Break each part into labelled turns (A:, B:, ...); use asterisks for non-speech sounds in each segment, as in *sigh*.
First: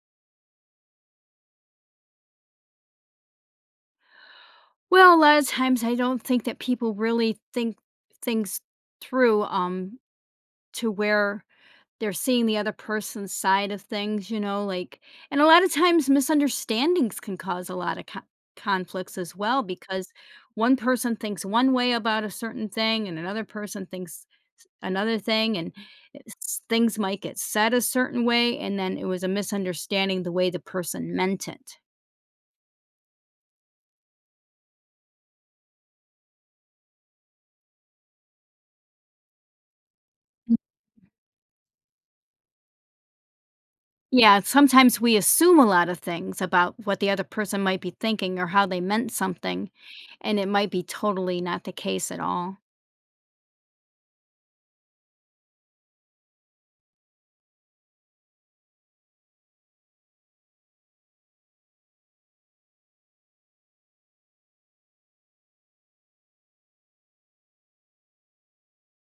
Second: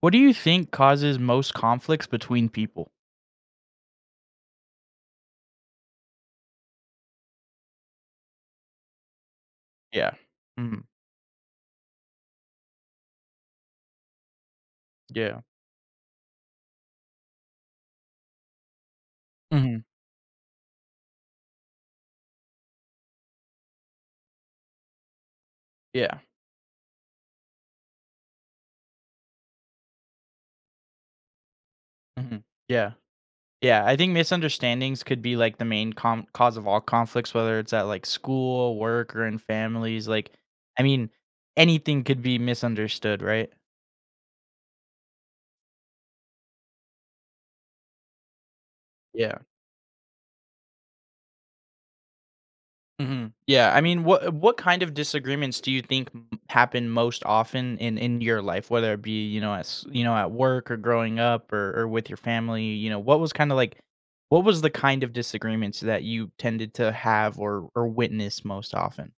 A: What do you think causes most conflicts between people?
B: Well, a lot of times I don't think that people really think things through
A: Yeah. Mhm.
B: to where they're seeing the other person's side of things, you know, like
A: Yeah.
B: and a lot of times misunderstandings can cause a lot of conflicts as well
A: Mhm.
B: because one person thinks one way about a certain thing and another person thinks another thing and
A: Yeah.
B: things might get said a certain way and then it was a misunderstanding the way the person meant it.
A: Mhm. Yeah. Yeah, I think misunderstandings could be, like, the main com cause of all conflicts, whether it's at, like, school, work, or in families, like, I mean, anything could be misunderstood, right?
B: Yeah, sometimes we assume a lot of things about what the other person might be thinking or how they meant
A: Yeah.
B: something, and it might be totally not the case at all.
A: Mhm. Yeah, I mean, what kind of disagreements do you think happen most often in your life, whether it be, you know, as you know, at work or growing up, or with your family? You know, what was kind of like, what was the kind of disagreements that you tended to have or witness most often?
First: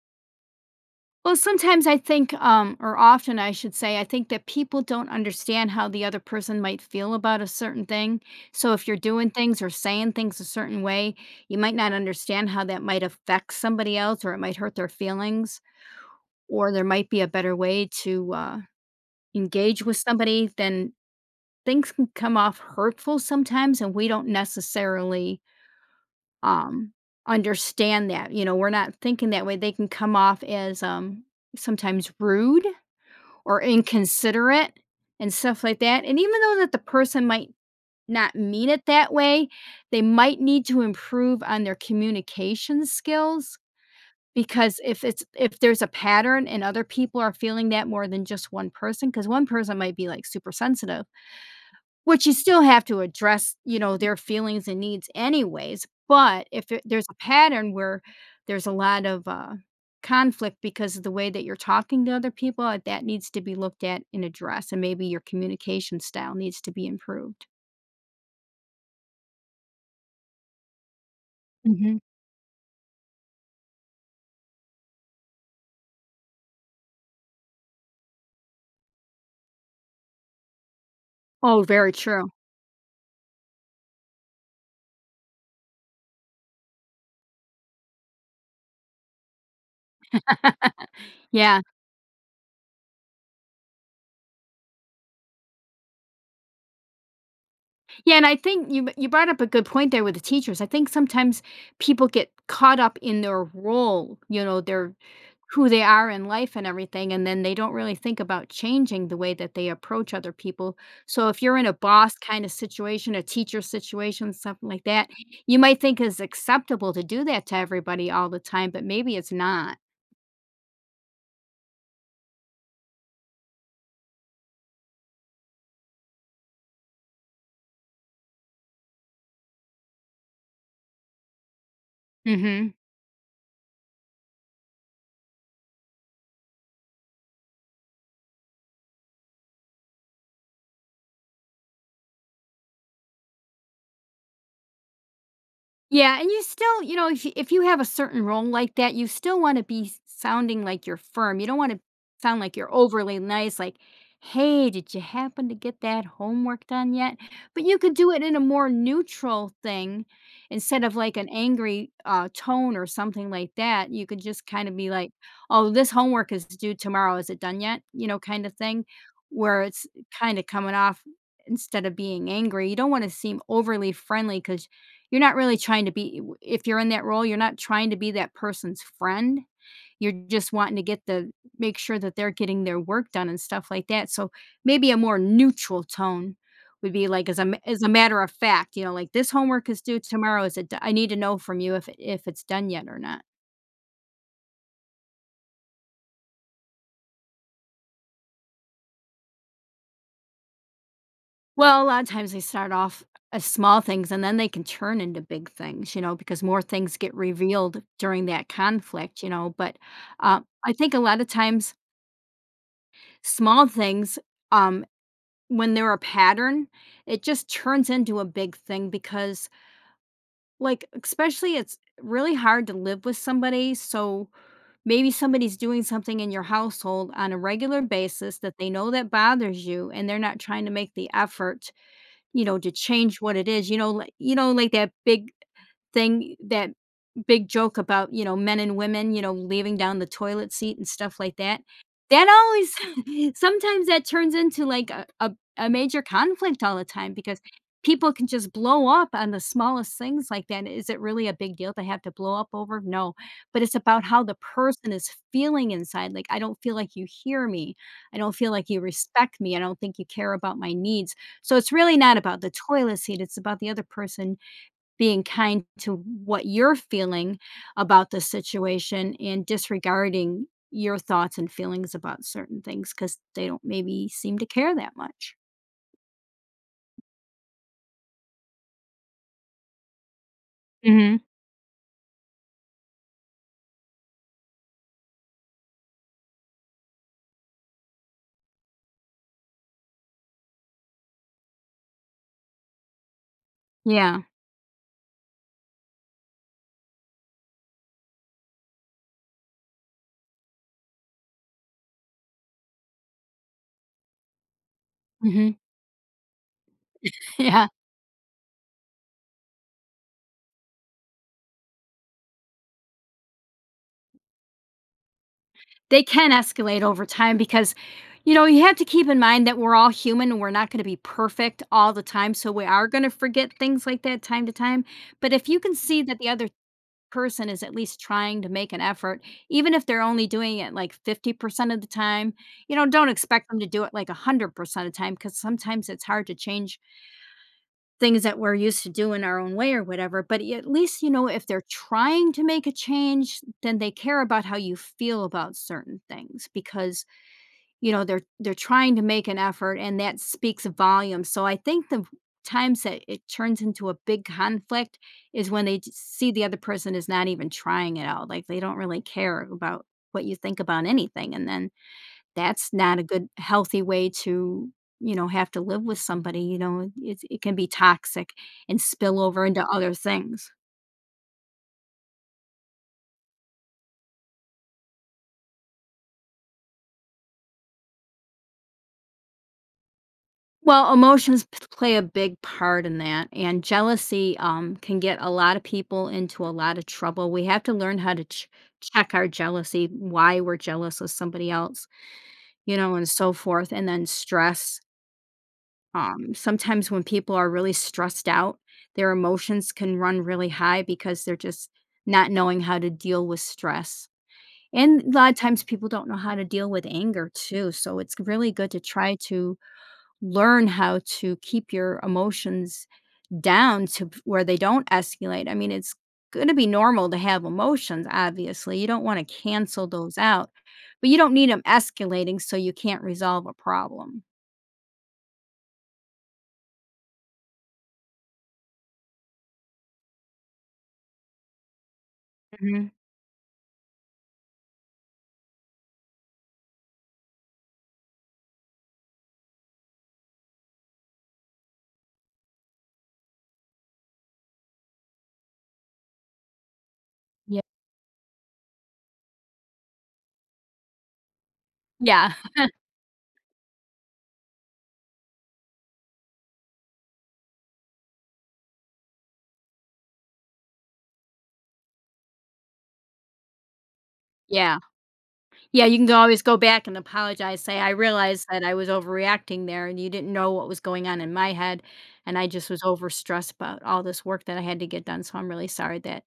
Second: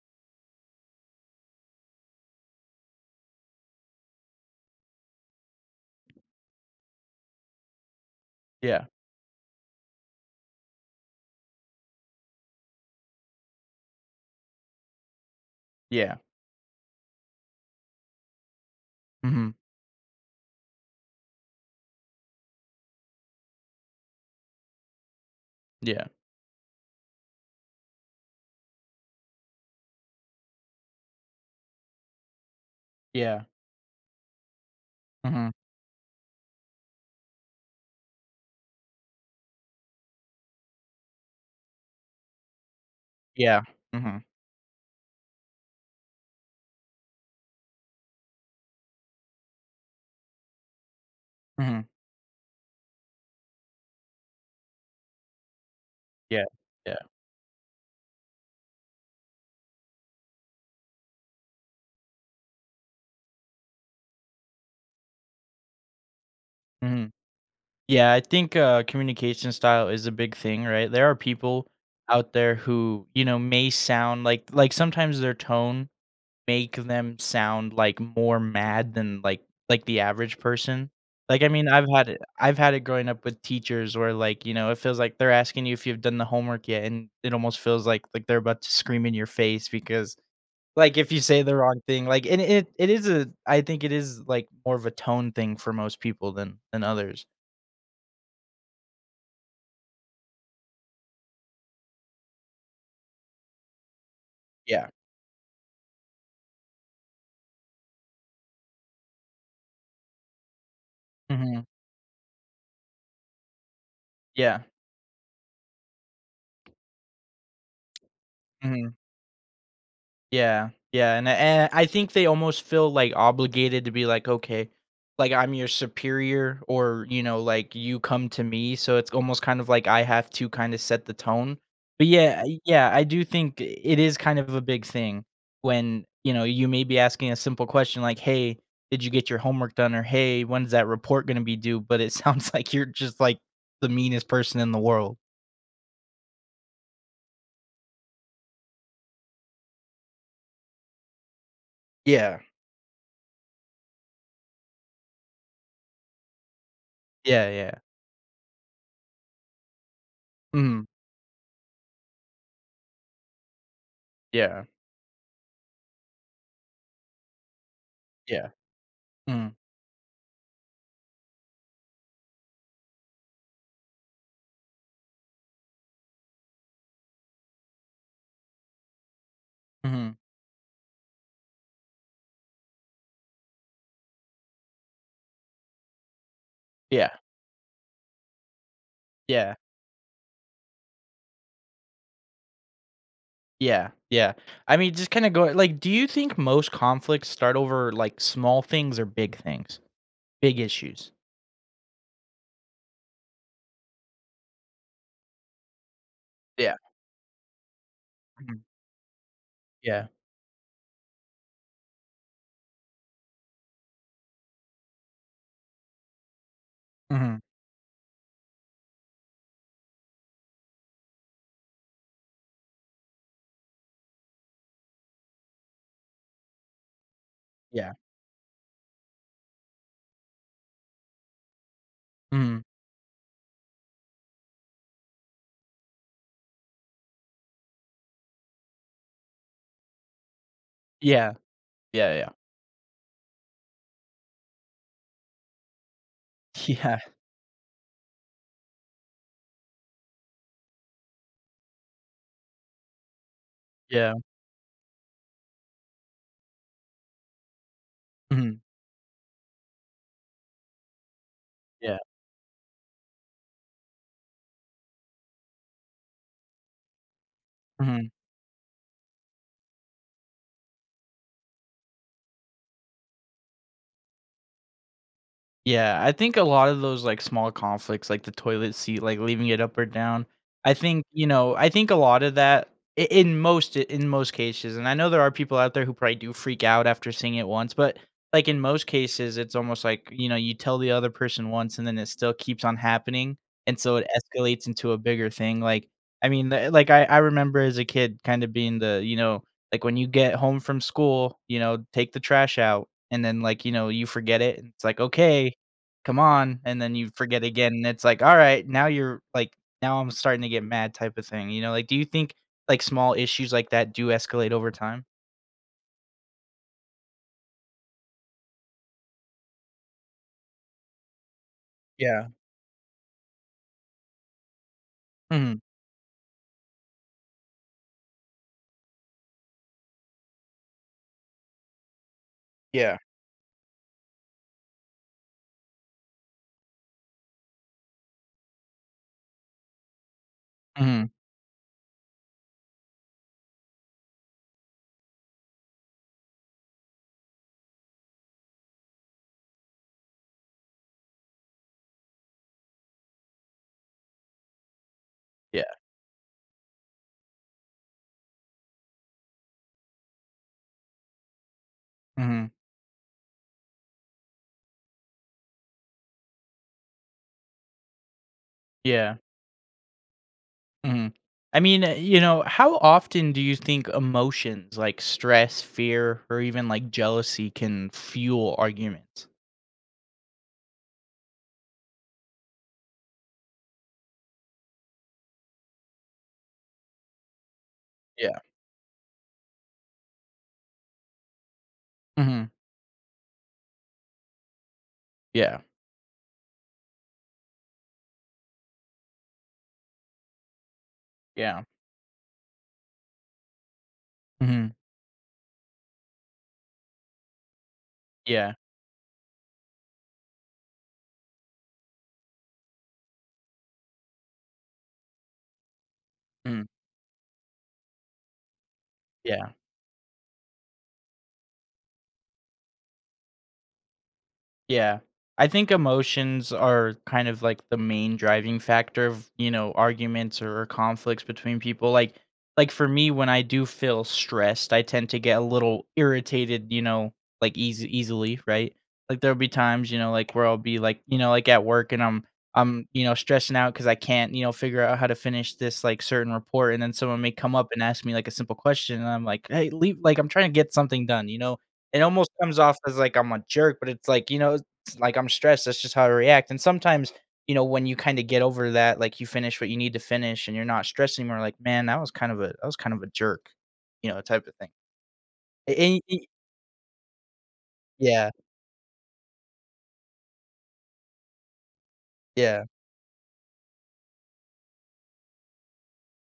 B: Well, sometimes I think, or often I should say, I think that people don't understand how the other person might feel about a certain thing. So
A: Yeah,
B: if you're doing things or saying things a certain way, you might not understand how that might affect somebody else or it might hurt their feelings,
A: yeah,
B: or there might be a better way to
A: hmm,
B: engage with somebody than things can come off hurtful sometimes and we don't necessarily
A: yeah,
B: um understand that, you know, we're not thinking that way. They can come off as sometimes rude
A: yeah,
B: or inconsiderate and
A: hmm,
B: stuff like that, and even though that the person might not mean it that way, they might need to improve on their communication skills
A: yeah, hmm,
B: because if there's a pattern and other people are feeling that more than just one person, because one person might be like super sensitive,
A: hmm,
B: which you still have to address, you know, their feelings and needs anyways.
A: yeah,
B: But if there
A: yeah,
B: there's
A: yeah.
B: a pattern where there's a lot of, conflict because of the way that you're talking to other people, that needs to be looked at and addressed, and maybe your communication style needs to be
A: Mhm.
B: improved.
A: Yeah, I think, communication style is a big thing, right? There are people
B: Mhm.
A: out there who, you know, may sound like, sometimes their tone make them sound, like, more mad than, like, the average person. Like, I
B: Oh,
A: mean, I've
B: very
A: had it
B: true.
A: I've had it growing up with teachers where, like, you know, it feels like they're asking you if you've done the homework yet, and it almost feels like they're about to scream in your face because,
B: *laughs*
A: like, if you say the
B: Yeah.
A: wrong thing, like and it is a I think it is, like, more of a tone thing for most people than others.
B: Yeah, and I think you brought up a good point there with the teachers. I think sometimes people get caught up in their role, you know,
A: Yeah.
B: their who they are in life and everything, and then they don't really think about changing the way that they approach other people. So if you're
A: Mhm.
B: in a boss kind of situation, a teacher situation,
A: Yeah.
B: something like that, you might think it's acceptable to do that to everybody all the time, but
A: Mhm.
B: maybe it's not.
A: Yeah. Yeah, and I think they almost feel, like, obligated to be like, "Okay, like, I'm your superior," or, you know, like, "You come to me," so it's almost kind of like I have to kinda set the tone. But
B: Hmm.
A: yeah, I do think it is kind of a big thing when, you know, you may be asking a simple question like, "Hey, did you get your homework done?" or, "Hey, when's that report gonna be due?" But it sounds *laughs* like you're just, like, the meanest person in the world.
B: Yeah, and you still, you know, if you have a certain role like that, you still wanna be s sounding like you're firm. You don't wanna
A: Yeah.
B: sound like you're overly nice, like, "Hey, did you happen to get that homework done yet?"
A: Yeah,
B: But
A: yeah.
B: you could do it in a more neutral thing instead
A: Mhm.
B: of, like, an angry, tone or something like that. You could just
A: Yeah.
B: kinda be like, "Oh, this homework is due tomorrow. Is it done yet?" You know,
A: Yeah.
B: kinda thing,
A: Mhm.
B: where it's kinda coming off instead of being angry. You don't wanna seem overly friendly because you're not really trying to be. If you're in that role, you're not trying to be that person's friend. You're
A: Mhm.
B: just wanting to get the make sure that they're getting their work done and stuff like that, so maybe a more neutral tone would be
A: Yeah.
B: like, as a ma as a matter of fact, you know, like, "This
A: Yeah.
B: homework is due tomorrow, is it do I need to know from you if if it's done yet or not."
A: Yeah. Yeah. I mean, just kinda go like, do you think most conflicts start over, like, small things or big things? Big issues?
B: Well, a lot of times they start off as small things, and then they can turn into big things, you know, because more
A: Yeah.
B: things get revealed during that
A: Mhm.
B: conflict, you know, but,
A: Yeah.
B: I think a lot of times small things, um, when they're a pattern, it
A: Mhm.
B: just turns into a big thing because, like, especially it's really hard to live with somebody. So maybe somebody's doing something in your household on a regular
A: Yeah.
B: basis that they know that bothers you and they're not trying to make the effort, you know,
A: Mhm.
B: to change what it is. You know, like that big thing, that big joke about, you know, men and women, you know, leaving down the toilet seat and stuff
A: Yeah.
B: like that.
A: Yeah,
B: That
A: yeah.
B: always *laughs* sometimes that turns into, like, a major conflict
A: *laughs*
B: all the
A: Yeah.
B: time because people can just blow up on the smallest things like that. Is it really a big deal to have to blow up over? No, but it's about
A: Yeah.
B: how the person is feeling inside, like, "I don't feel like you hear me. I don't feel
A: Mhm.
B: like you respect me. I don't think you care about my needs." So, it's really
A: Yeah.
B: not about the toilet seat, it's about the other person being kind to what you're feeling
A: Mhm.
B: about the situation and disregarding your thoughts and feelings about certain things because they don't maybe seem to care that much.
A: Yeah, I think a lot of those, like, small conflicts, like the toilet seat, like leaving it up or down, I think,
B: Hmm.
A: you know, I think a lot of that I in most cases, and I know there are people out there who probably do freak out after seeing it once, but, like, in most cases, it's almost like, you know, you tell the other person once and then it still keeps on happening, and so it
B: Yeah.
A: escalates into a bigger thing, like, I mean, the like, I remember as a kid kind of being the, you know, like, when you get home from school, you know, take the trash out, and then, like, you know, you forget it, and it's like,
B: Hmm.
A: "Okay." "Come on," and then you
B: *laughs*
A: forget
B: Yeah.
A: again, and it's like, "Alright, now you're like, now I'm starting to get mad," type of thing, you know? Like, do you think, like, small issues like that do escalate over time?
B: They can escalate over time because, you know, you have to keep in mind that we're all human and we're not going to be perfect all the
A: Yeah.
B: time. So we are going to forget things like that time to time. But if
A: Mhm.
B: you can see that the other person is at least trying to make an effort, even if they're only doing it like 50% of the time, you know,
A: Yeah.
B: don't expect them to do it like 100% of the time because sometimes it's hard to change things that we're used to doing our own way or whatever. But at least,
A: Mhm.
B: you know, if they're trying to make a change, then they care about how you feel about certain things because, you know, they're trying to make an effort and that speaks volumes. So I think the times that it turns into a big conflict is when
A: Yeah.
B: they see the other person is not even trying it out. Like they don't really care about what you think about anything. And then
A: Mhm.
B: that's not a good healthy way to, you know, have to live with somebody. You know, it can be toxic and
A: Yeah.
B: spill over into other things.
A: Mhm. I mean, you know, how often do you think emotions like stress, fear, or even, like, jealousy can fuel arguments?
B: Well, emotions play a big part in that, and jealousy, can get a lot of people into a lot of trouble. We have to learn how to
A: Yeah.
B: check our jealousy, why we're jealous of somebody else,
A: Mhm.
B: you know, and so forth. And then stress.
A: Yeah.
B: Sometimes when people are really stressed out, their emotions can run really high because they're
A: Yeah.
B: just not knowing how to deal with stress.
A: Mhm.
B: And a lot of times people don't know how to deal with anger too. So it's really
A: Yeah.
B: good to try to learn how to keep your emotions down to where they don't escalate. I mean, it's going to
A: Mm.
B: be normal to have emotions, obviously. You don't want to
A: Yeah.
B: cancel those out, but you don't need them escalating so you can't resolve a problem.
A: Yeah. I think emotions are kind of like the main driving factor of, you know, arguments or conflicts between people. Like for
B: Mhm.
A: me when I do feel stressed, I tend to get a little irritated, you know, like easy easily, right? Like there'll be times, you know, like where I'll be like, you know, like at work and I'm, you know, stressing out cuz I can't, you know, figure out how to finish this like certain report, and then someone may come
B: Yeah.
A: up and ask me like a simple question and I'm like, "Hey, leave like I'm trying to get something done," you know? It almost
B: Yeah.
A: comes
B: *laughs*
A: off as like I'm a jerk, but it's like, you know, like I'm stressed. That's just how I react. And sometimes, you know, when you kind of get over that, like you finish what you need to finish, and you're not stressed anymore. Like, man, that was kind of a that was kind of a jerk, you know, type of thing.
B: Yeah.
A: A-
B: Yeah. You can
A: and
B: always go back and apologize. Say, I
A: yeah,
B: realized that I was overreacting there and you didn't know what was going on in my head. And I
A: yeah,
B: just was overstressed about all this work that I had to get done. So I'm really sorry that,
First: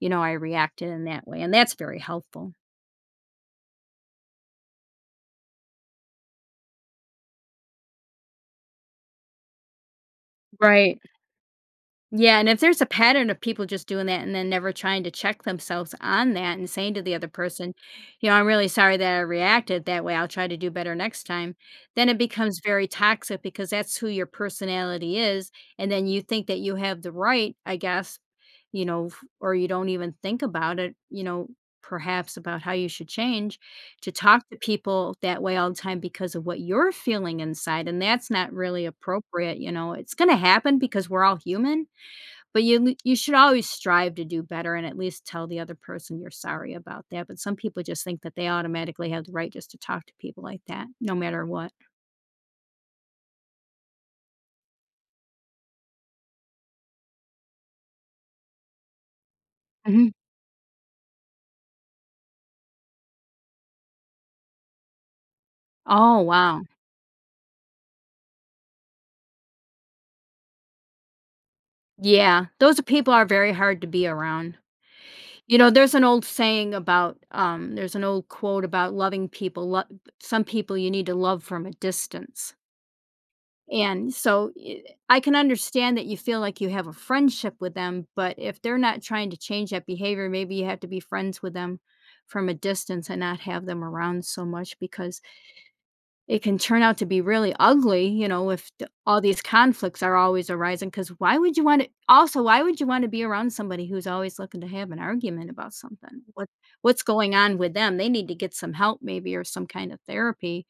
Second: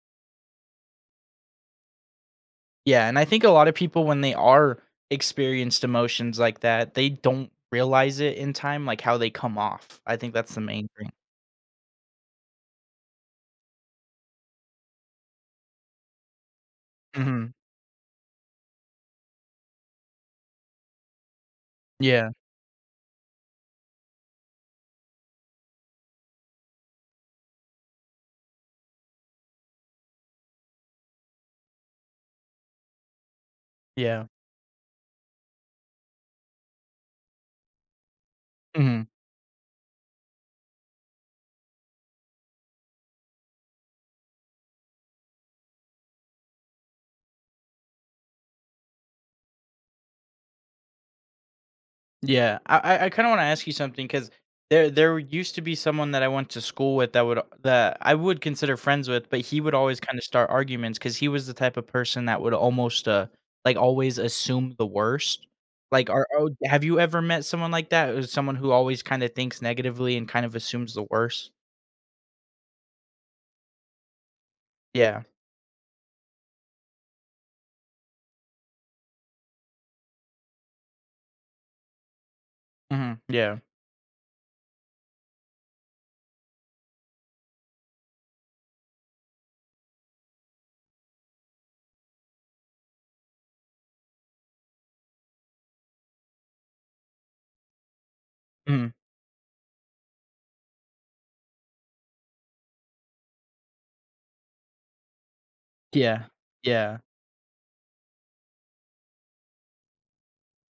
B: you know, I reacted in that way. And that's very helpful.
A: yeah. And I think a lot of people when they are experienced emotions like that, they don't realize it in time, like how they come off. I think that's the main
B: Right.
A: thing.
B: Yeah, and if there's a pattern of people just doing that and then never trying to check themselves on that and saying to the other
A: Hmm.
B: person, you know, I'm really sorry that I reacted that way. I'll try to do better next time. Then it
A: Yeah,
B: becomes very toxic because that's who your personality is. And then you think that you have the right, I guess, you know, or you don't even think about it, you know, perhaps about how you should change to
A: yeah.
B: talk to people that way all the time because of what you're feeling inside. And that's not really
A: Mhm.
B: appropriate. You know, it's going to happen because we're all human, but you should always strive to do better and at least tell the other person you're sorry about that, but some people just think that they automatically have the right just to talk to people like that, no matter what.
A: Yeah, I kinda wanna ask you something because there used to be someone that I went to school with that would that I would consider friends with, but he would always
B: Mhm.
A: kinda start arguments because he was the type of person that would almost, like, always assume the worst. Like,
B: Oh,
A: are oh,
B: wow.
A: have you ever met someone like that? Or someone who always kinda thinks negatively and kind of assumes the worst?
B: Yeah, those are people are very hard to be around.
A: Yeah.
B: You know, there's an old saying about, there's an old quote about loving people, lo some people you need to love from a distance.
A: Mhm, yeah.
B: And so I can understand that you feel like you have a friendship with them, but if they're not trying to change that behavior, maybe you have to be friends with them from a distance and not have them around so much because it can turn out to be really ugly, you know, if
A: Mhm.
B: all these conflicts are always arising. Because why would you want to? Also, why would you want to be around somebody who's always looking to have an argument about something?
A: Yeah.
B: What
A: Yeah.
B: what's going on with them? They need to get some help, maybe, or some kind of therapy,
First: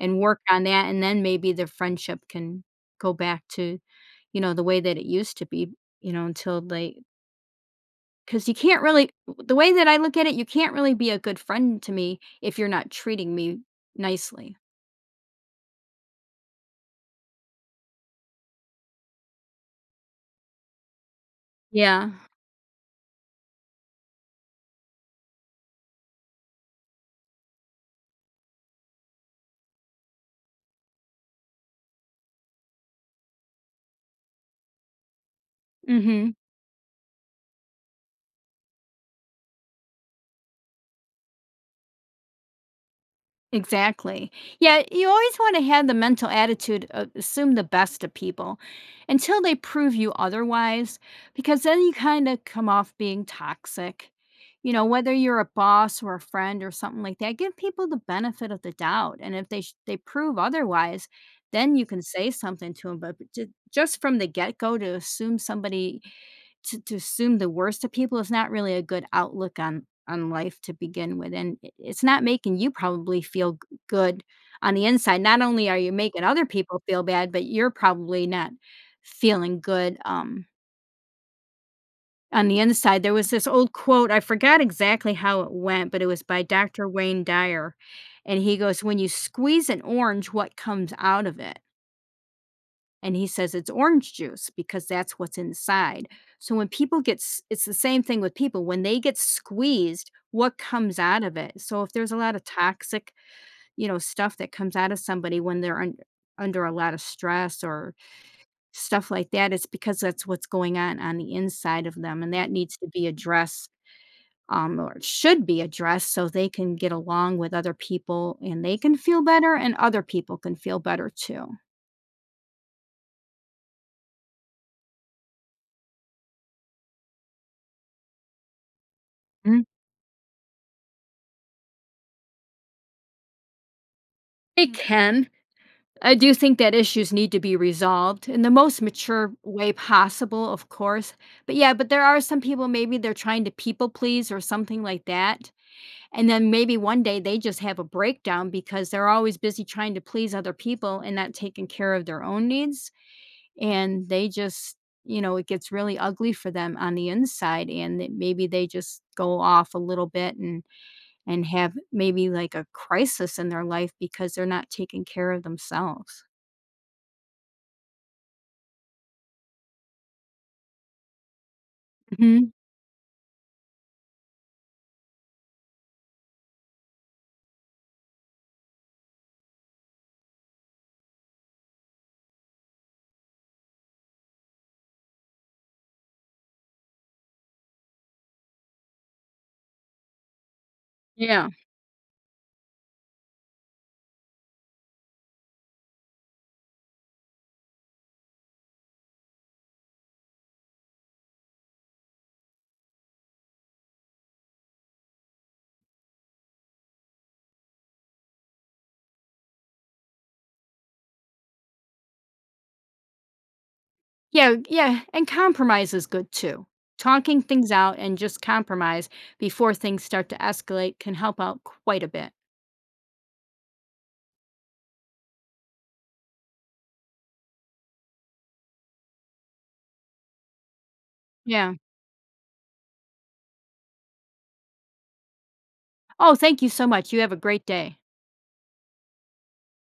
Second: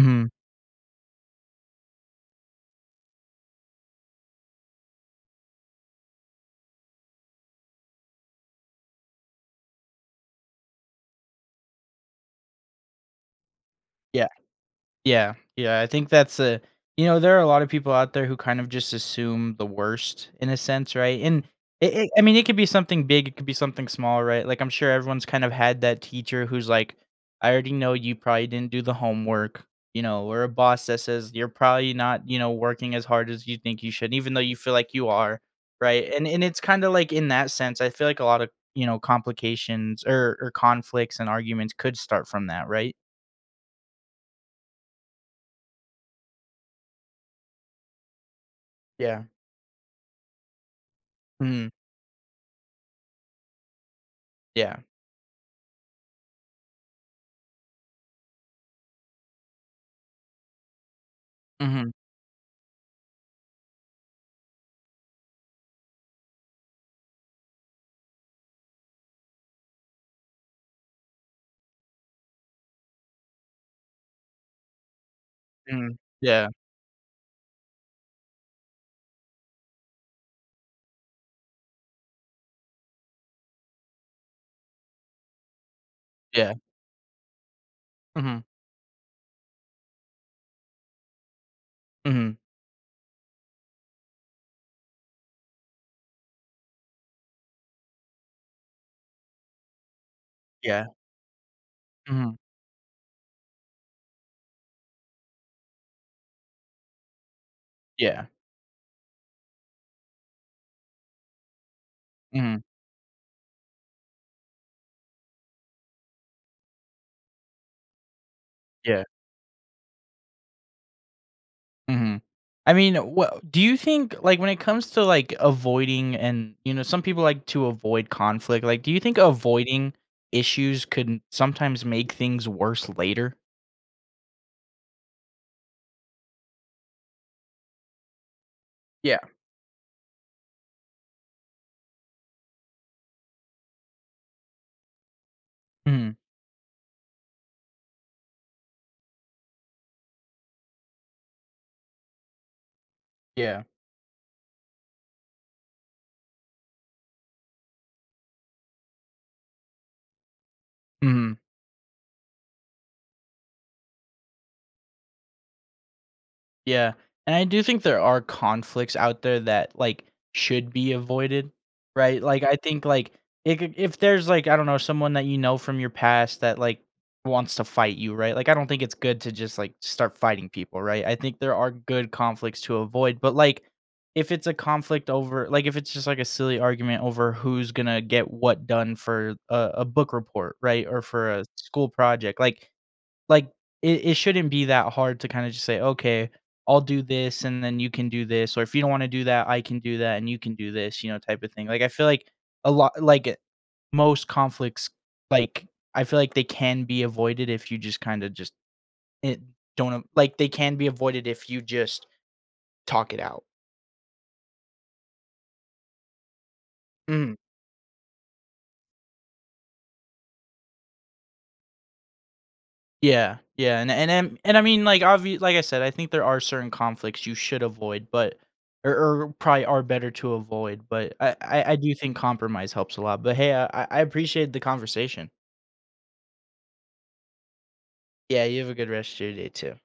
B: and work on that. And then maybe the friendship can go back to, you know, the way that it used to be. You know, until they, because you can't really, the way that I look at it, you can't really be a good friend to me if you're not treating me
A: Yeah.
B: nicely.
A: Yeah, yeah, I think that's a you know, there are a lot of people out there who kind of just assume the worst in a sense, right? And
B: Yeah.
A: I mean, it could be something big, it could be something small, right? Like I'm sure everyone's kind of had that teacher who's like, "I already know you probably didn't do the homework," you know, or a boss that says you're probably not, you know, working as hard as you think you should, even though you feel like you are, right?
B: Mm-hmm.
A: And it's kind of like in that sense, I feel like a lot of, you know, complications or conflicts and arguments could start from that, right?
B: Exactly. Yeah, you always want to have the mental attitude of assume the best of people
A: Yeah.
B: until they prove you otherwise, because
A: Mhm.
B: then you kind of come off being toxic. You
A: Yeah.
B: know, whether you're a boss or a friend or something like that, give people the benefit of the doubt. And if they they prove otherwise, then you
A: Mhm,
B: can say something to them. But just from the get go to assume somebody to assume the worst of people is not really a good outlook on life to begin with, and I it's not making you probably feel g good on the inside. Not only are you
A: mhm,
B: making other
A: yeah,
B: people feel bad, but you're probably not feeling good, on the inside. There was this old quote, I forgot exactly how it went, but it was by
A: yeah,
B: Doctor Wayne Dyer, and
A: mhm,
B: he goes, "When you squeeze an orange, what comes out of it?"
A: mhm,
B: And he says it's orange juice because that's what's inside. So when people get it's the same thing with people when they get squeezed, what
A: yeah,
B: comes out of it? So if there's a
A: mhm,
B: lot of toxic, you know, stuff that comes out of somebody when they're under a lot of stress or
A: yeah,
B: stuff like that, it's because that's what's going on the inside of them and that
A: mhm,
B: needs to be addressed, or should be addressed so they can get along with other people and they can
A: yeah,
B: feel better and other people can feel better too.
A: mhm. I mean, wha do you think, like, when it comes to, like, avoiding and, you know, some people like to avoid conflict, like, do you think
B: Mm,
A: avoiding issues could sometimes make things worse later?
B: they can. I do think that issues need to be resolved in the most
A: Yeah,
B: mature way possible, of course. But yeah, but there are some people, maybe they're trying to people please or something like that.
A: mhm,
B: And then maybe one day they just have a breakdown because they're always busy trying to please other people and not taking care of their own needs.
A: yeah,
B: And they just, you know, it gets really ugly for them on the inside. And that maybe they just go off a little bit and
A: mhm.
B: have maybe like a crisis in their life because they're not taking care of themselves.
A: Yeah, and I do think there are conflicts out there that, like, should be avoided, right? Like,
B: Mhm.
A: I think, like, I c if there's, like, I don't know, someone that you know from your past that, like, wants to fight you, right? Like, I don't think it's good to just, like, start fighting people, right? I think there are good conflicts to avoid, but, like, if it's a conflict over like, if it's just, like, a silly argument over who's gonna get what done for a book report, right, or for a
B: Yeah.
A: school project, like, it shouldn't be that hard to kinda just say, "Okay, I'll do this, and then you can do this," or, "If you don't wanna do that, I can do that, and you can do this," you know, type of thing. Like, I feel like a lot like, most conflicts, like, I feel like they can be avoided if you just kinda just, eh, don't a- like, they can be avoided if you just talk it out.
B: Yeah, yeah, and compromise is good too.
A: Mhm.
B: Talking things out and just compromise before things start to escalate can help out quite a bit.
A: Yeah, yeah, and I mean, like, obvi like I said, I think there are certain conflicts you should avoid, but or or probably are better to avoid, but I I
B: Yeah.
A: I do think compromise helps a lot, but hey, I appreciate the conversation.
B: Oh, thank you so much. You have a great day.
A: Yeah, you have a good rest of your day too.